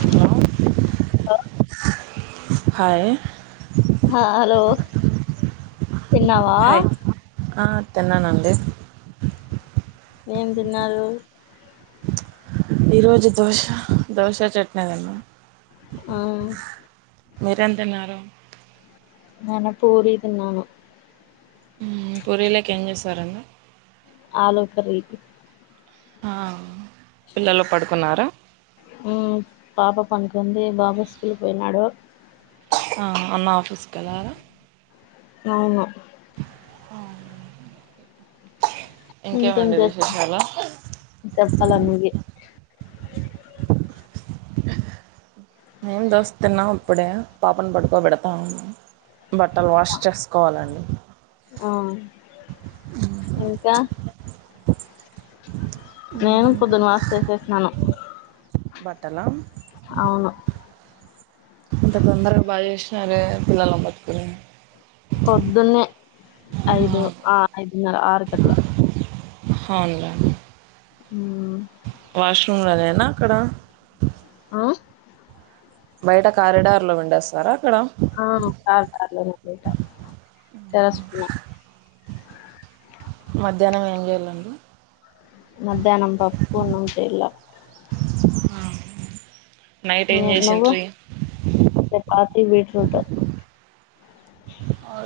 Hello ఆ hi ఆ hello తిన్నావా హాయ్ ఆ తిన్నానండి ఏం తిన్నారు ఈ రోజు దోశ దోశ చట్నీ తిన్నం హుమ్ మీరు ఏం తిన్నారు మన పూరి తిన్నాను. మ్ పురిలకి ఏం చేశారు అండి ఆలూ కర్రీ. హ పిల్లలు పడుకున్నారా హుమ్ పాప పనుకుంది, బాబు స్కూల్కి పోయినాడు. ఆ అన్న ఆఫీస్ కెళ్ళారా అవును ఆ ఇంకేం ఇంకేమండి చేస్ విశేషాలు చెప్పాల నువ్వే మేం దోస తిన్నాం ఇప్పుడే పాపను పట్టుకోబెడతా ఉన్న బట్టలు వాష్ చేసుకోవాలండి ఆ ఇంకా నేను పొద్దున వాస్ చేసేసినాను బట్టలా అవును ఇంత తొందరగా బాగా చేసినారే పిల్లలను పట్టుకొని పొద్దున్నే ఐదు ఆ ఐదున్నర, ఆరు కట్ల అవునులే మ్మ్ వాషురూమ్లో నేనా అక్కడ ఆ బయట కారిడార్లో పిండేస్తారా. అక్కడ ఆ కారిడార్లొ పిండుకుంటాం. తస్పి మధ్యాహ్నం ఏం చేయాలండి. మధ్యాహ్నం పప్పు బెల్లం. నైట్ ఏం చేసుంట్రీ. ఇది బీట్ట్రూట్. అ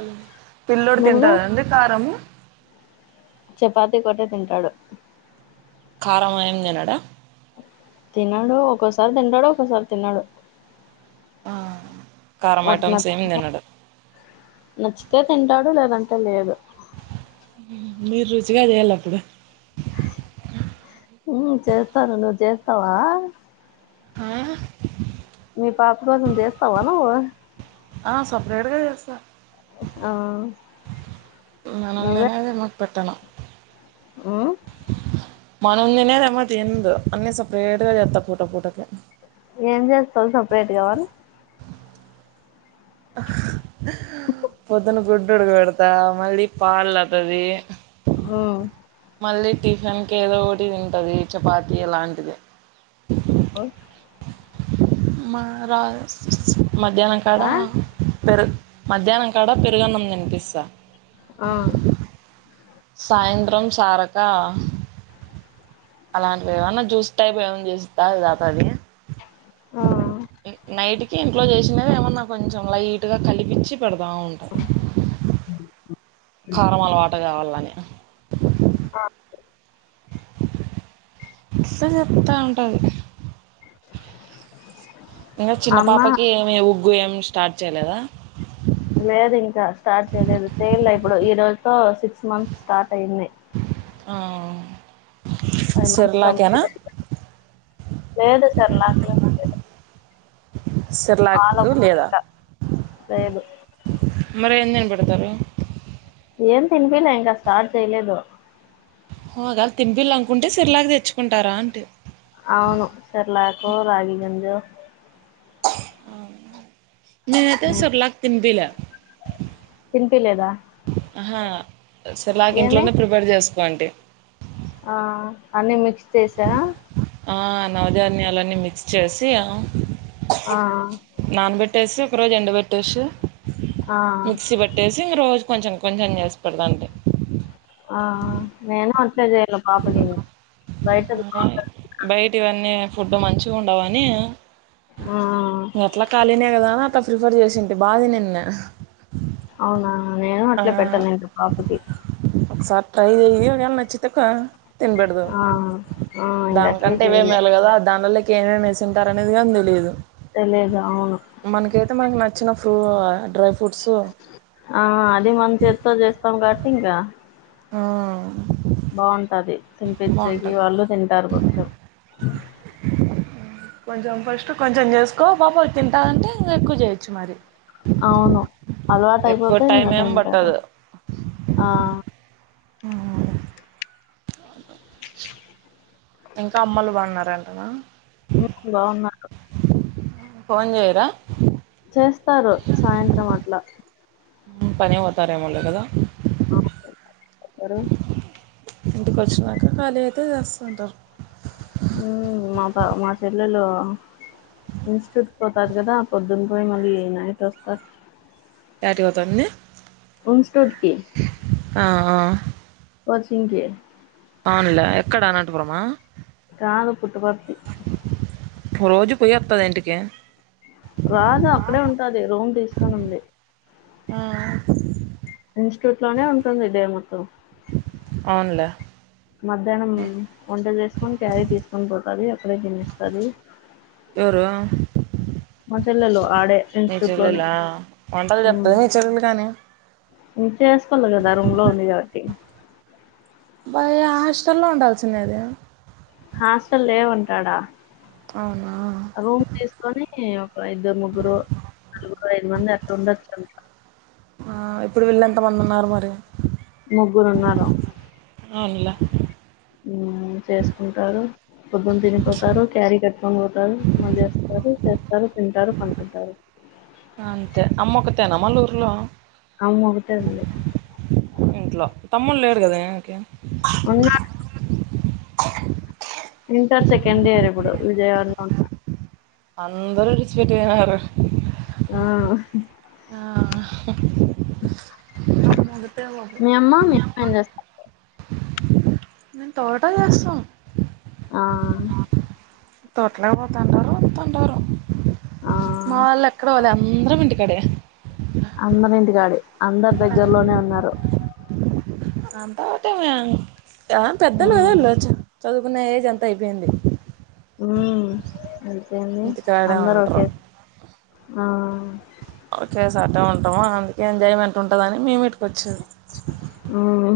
పిల్లోడు నువ్వు తింటాడా అండి కారం. చపాతి ఒకొటె తింటాడు. కారము ఏం తినడా. తినడు, ఒక్కోసారి తింటాడు, ఒక్కోసారి తినడు. అ కారం వాడికి ఐటమ్స్ మ్ నచ్చితే తనడు. నచ్చితే తింటాడు, లేదంటే లేదు. మీరు రుచిగా చేయాలి అపుడు. మ్ చేస్తాను, నువ్ చేస్తావా. ఆ మీ పాపకు నువ్ చేస్తావా నువ్వు. ఆ సెపెరేట్గా చేస్తా. ఆ మ నందినే మాకు పెట్టెన. మ్ మన తినేదేమో తిందు, అన్ని సపరేట్ గా చేస్తా పూట పూటకి. ఏం చేస్తావు సపరేటుగా వాళ్లు. పొద్దున్న గుడ్డు ఉడకపెడతా మళ్ళీ పాల్ అవుతది. మ్ టిఫిన్కి ఏదో ఒకటి తింటది, చపాతి అలాంటిది. అ మా రా మధ్యాహ్నం కాడ ఆ పెరుగ్ మధ్యాహ్నం కాడ పెరుగన్నం తినిపిస్తా. ఆ సాయంత్రం సారకా. అలాంటివి ఏమన్నా జ్యూస్ టైపు ఏమన్న చేస్తే తాగుతది ఆ నైట్ కి ఇంట్లో చేసినది ఏమన్నా కొంచెం లైట్ గా కలిపించి పెడతా ఉంటాయి కారం అలవాటు కావాలని. ఆ నస చెప్తా ఉంటది. ఇంకా చిన్న అమ్మ పాపకి ఏమి ఉగ్గు, ఏమి స్టార్ట్ చేయలేదా. లేదు ఇంకా స్టార్ట్ చేయలేదు సేల్ అయి, ఇప్పుడు ఈ రోజుతో సిక్స్ మంత్స్ స్టార్ట్ అయినాయి. ఆహ్... ఫైవ్ మంత్స్ కంప్లీట్ అయిపోలే. సెర్లాక్ లేదా లేదు మరి ఏం తినపెడతారు. ఏం తినిపియలే, ఇంకా స్టార్ట్ చేయలేదు. హా కాదు తినిపియ్యాలే అనుకుంటే సెరెలాక్తెచ్చు. అవును సెరెలాక, రాగిగంజు. నేనైతే ఉమ్ సెర్లాక్ తిన్పియలె. తినిపిలేదా సెర్లాక్ ఏమి ఇంట్లోనే ప్రిపేర్ చేసుకోండి. ఆ అన్నీ మిక్స్ చేసా ఆ నవధాన్యాలన్నీ మిక్స్ చేసి ఆ నానబెట్టేసి ఒకరోజు ఎండ పెట్టేసి ఆ మిక్సీ పెట్టేసి ఇంక రోజు కొంచెం కొంచెం చేసిపడుద అంటే ఆ నేను అంతే చెయ్యాలా పాపకి బయట బయటి ఇవన్నీ ఫుడ్ మంచిగా ఉండవని ఆ ఎట్లా ఖాళీనే కదా అని అట్లా ప్రిఫర్ చేసింటి బా తినింది అవునా నేను అట్లే పెట్టను ఇంకా పాపకి ఒకసారి ట్రై చెయ్యి ఒకవేళ నచ్చితే తినబెడదు ఆ ఆ ఇంక అట్లే దానికంటే ఇవే చేయలే మేలు కదా ఆ దాని వల్ల ఏమేమి వేసింటారు అనేది గాని తెలియదు. తెలిదు అవును మనకైతే మనకు నచ్చిన ఫ్రూ డ్రై ఫ్రూట్సు ఆ అది మన చేత్తో చేస్తాం కాట్టి ఇంకా ఆ బాగుంటది తినిపిచ్చేకి బాగుంటుంది వాళ్ళు తింటారు కొంచెం. కొంచెం ఫస్ట్ కొంచెం చేసుకో పాప తింటానంటే ఇంగ ఎక్కువ చేయొచ్చు మరి. అవును అలవాటు ఎక్కువ అయిపోతే ఇంగ టైం ఏం తింటారు పట్టదు ఆ ఉ ఇంకా అమ్మలు బాగున్నారంటనా ఉ బాగున్నారు ఫోన్ చేయరా చేస్తారు సాయంత్రం అట్లా పని పోతారేమో లే కదా ఆ ఎర ఇంటికి వచ్చినాక ఖాళీ అయితే చేస్తుంటారు. ఊ మా మా చెల్లెలు ఇన్స్టు పోతాది కదా పొద్దున్న పోయి మళ్ళీ నైట్ వస్తారు యాటికి పోతంది? ఇన్‌స్టిట్యూట్‌కి ఆ కోచింగ్‌కి అవునులే. ఎక్కడ అనంతపురమా? కాదు పుట్టపర్తి రోజు పోయి వత్తాద ఇంటికి. రాదు అక్కడే ఉంటది రూమ్ తీసుకొని ఉంది. ఆ ఇన్స్టిట్యూట్ లోనే ఉంటుంది డే మొత్తం. అవును లే మధ్యాహ్నం వంట చేసుకొని క్యారీ తీసుకొని పోతది అక్కడే తినేస్తాది. ఎవరు? మా చెల్లెలు ఆడే మీ ఇన్స్టిట్యూట్ లోనే చెల్లెలా వంటలు ఉ చెప్తదా మీ చెల్లెలు గాని ఇం చేసుకోల కదా రూమ్ లో ఉంది కాబట్టి బాయ హాస్టల్లో ఉండాల్సిండేది హాస్టల్ లేవంట ఆడ అవునా ఈ ఒక ఇద్దరు ముగ్గురు నలుగురు ఐదు మంది అట్లా ఉండొచ్చు అంటా ఆ ఇప్పుడు వీళ్ళు ఎంత మంది ఉన్నారు మరి. ముగ్గురున్నారు అవునులే చేసుకుంటారు. పొద్దుని తినిపోతారు క్యారీ కట్టుకొని పోతారు మళ్ళీ వస్తారు వస్తారు, తింటారు, పనుకుంటారు. అమ్మోక్కతేన మలూరులో అవు అత ఉద ఇంట్లో తమ్ముడు లేడు గదే ఓకే. ఉన్నాడు. ఇంటర్ సెకండ్ ఇయర్ ఇప్పుడు విజయవాడలో ఉ అందరూ ఇడిచి పెట్టి పోయినారు. ఆ ఆ మమ్మా మమ్మా ఎస్త మేము తోట చేస్తాం. ఆ తొట్లే పోతంటారు, వస్తుంటారు. ఆ! మా వొల్లెక్కడికి పోలే అందరం ఇంటి కడే. అందరింటికాడి అందరు దగ్గర్లోనే ఉన్నారు. ఆ తోటేమైన హ్మ్. [unintelligible] చదువుకునే ఏజ్ అంతా అయిపోయింది. అంతే అండి ఇంటికాడే అందరు ఒకే ఆ ఓకే సోటే ఉంటాము. అందుకే ఎంజాయ్మెంట్ ఉంటదని మేము ఇ వచ్చరు హ్మ్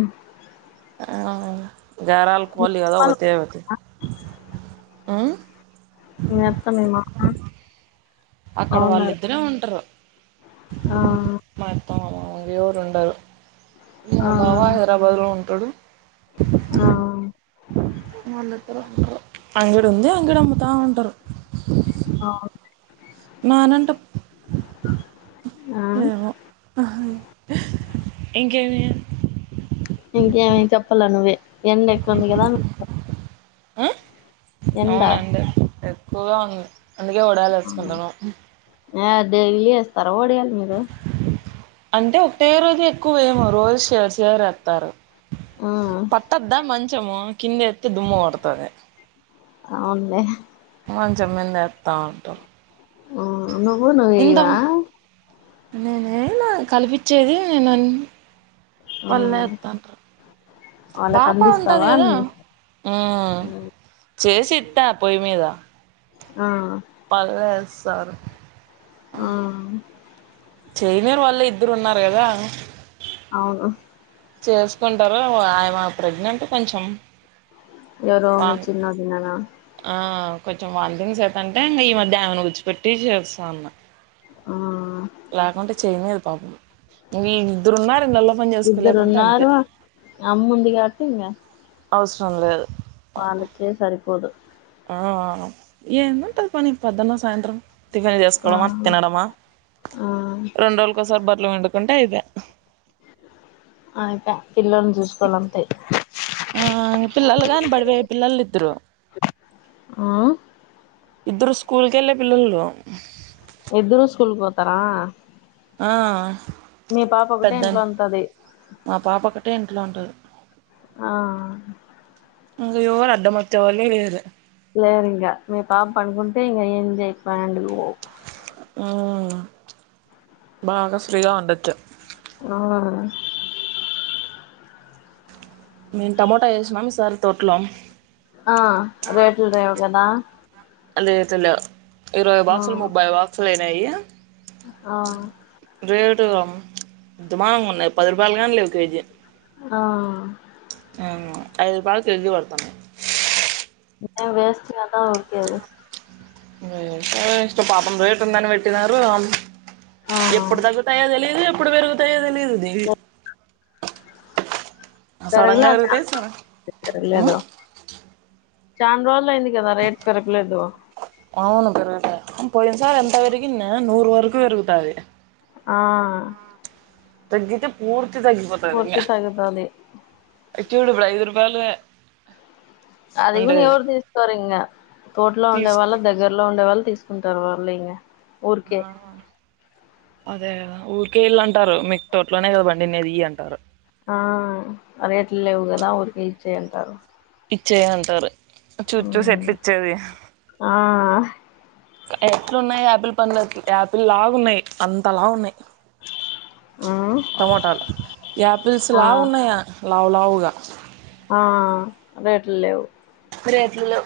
మీ వాళ్ళు బాగున్నారా? ఉమ్ మీత మేమ అక్కడ వాళ్ళిద్దరే ఉంటరు. ఆ మా అత్త, మా మామ ఇంగెవరుండరు. మా ఆ బావా హైదరాబాద్లో ఉంటడు. ఆ అంగడూంది, అంగడమ్ముతా ఉంటరు. అ నానంట ఆ మేమో ఇంకేమి ఇంకే చెప్పల్ అ ను్వే ఎండ కుందికదా హ్మ్మ్ అవునండి ఎక్కువగా ఉంది. అందుకే ఓడాలేసుకుందామా? ఆ దేవిలు చేస్తారు ఓడియాలి మీరు అంటే ఒకటే రోజు ఎక్కువేమో రోజు షేర్ షేర్ ఏస్తారు. ఆ పట్టద్దా మంచము, కిందేత్తె దుమ్ము పడతాదీ. అవునులే ప చెమ్మీంద ఎతా ఉంటం నుకు న నేనే నా కల్పించేది నేను ఆ పళ్ళతుంటారు వాళ్ళకి అందిస్తావా నీ- హ్మ్మ్ చేసిద్దా పోయి మీద ఉమ్ ఆ [unintelligible] చైనే వాళ్లిద్దరున్నారు గదా అవును చేసుకుంటరో ఆమే ప్రెగ్నెంట్ కొంచెం. ఎవరు పా మీ చిన్న వదిన ఆ కొంచెం వంతింగ్ చేత అంటే ఇంకా ఈ మధ్య ఆమెను గూర్చోపెట్టి చేస్తాన్న. ఆ లేకుంటే చేయనీదు పాపం. ఈ నిద్దరున్నారు. నల్ల పని ఇద్దరు చేసుకోలేమంటే అంతే. ఉన్నారు అమ్మ ఉంది అవసరం లేదు వాళకే సరిపోదు ఆ ఏంటంటది పని పద్ధన్న సాయంత్రం టిఫిన్ ఆ చేసుకోవడమా తినడమా ఆ రెండు రోజులకోసారి బట్టలు పిన్ డుకుంటే అయిపోను ఆయకా పిల్లలను చూసుకోలంతే ఆ పిల్లలు కాని పడివయ పిల్లలు ఇద్దరు ఆ ఇద్దరు స్కూల్ కెళ్ళే పిల్లలు ఎద్దరు స్కూల్కి పోతారా ఆ మీ పాప ఒకటే పెద్ద ఇంట్లో ఉంటది మా పాప ఒకక్కటే ఇంట్లో ఉంటుంది ఆ అంగ యోరు అడ్డం వచ్చే వల్లే లేరు లేరికా మీ పాప పనుకుంటే ఇం ఏం జయినం పో బాగా ఫ్రీగా ఉండచ్చ ఆ ఆ మేము టమోటా వేసినం సారి తోట్లో ఆ రేట్లు రేవు కదా ఇరవై ఆ బాక్సులు ముబై బాక్సులు అయినాయి ఆ రేటు దమాగంగా ఉన్నాయి పది రూపాయలు కాని లేవు కేజీ అ ఆ ఐదు రూపాయల కే జీ పడతాన్నా టై వేస్ట్ కాదా ఓకే అ ఇష్ట పాపం రేట్ ఉందని పెట్టినారు ఆ ఎప్పుడు తగ్గుతయ తెలియదు ఎప్పుడు పెరుగుతయ తెలియదు దీవి గా పెరుగుతాయి సడన్ పెరగలారగలేద చా రోజులు అయింది కదా రేట్ పెరగలేదు అవును పెరుట పోయిసా ఎంత వరికున్న నూరు వరకు వెరుగుతాదది ఆ తగ్గతే పూర్తి తగ్గిపోది ఈగ పూర్తి తగ్గుతాది ఇచుడు ఐదు రుపాలు అది కూడాని ఎవరు తీసుకోారు ఇంకా తోటలో ఉండే వాళ్ళ తీసుకో దగ్గరలో ఉండే వాళ్ళు తీసుకుంటారు వాళ్ళు ఇం ఊరికే అదే కదా ఊరికే ఇళ్ళ అంటారు మీకు తోట్లోనే కదండి నది అంటారు ఆ రేట్లు లేవు కదా ఊరికె ఇచ్చయ అంటారు ఇచ్చేది అంటారు చూచూ మ్మ్ సెట్ల్ ఇచ్చేది ఆ ఎట్లు ఉన్నాయి యాపిల్ పండ్లు యాపిల్ లాగా ఉన్నాయి అంతలా ఉన్నాయి మ్మ్ టమోటాలు యాపిల్స్ ఆ లా ఉన్నాయా లవు లావుగా ఆ రేట్లు లేవు రేట్ లు లేవు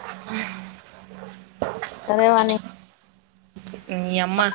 సరేవాని నీ అమ్మ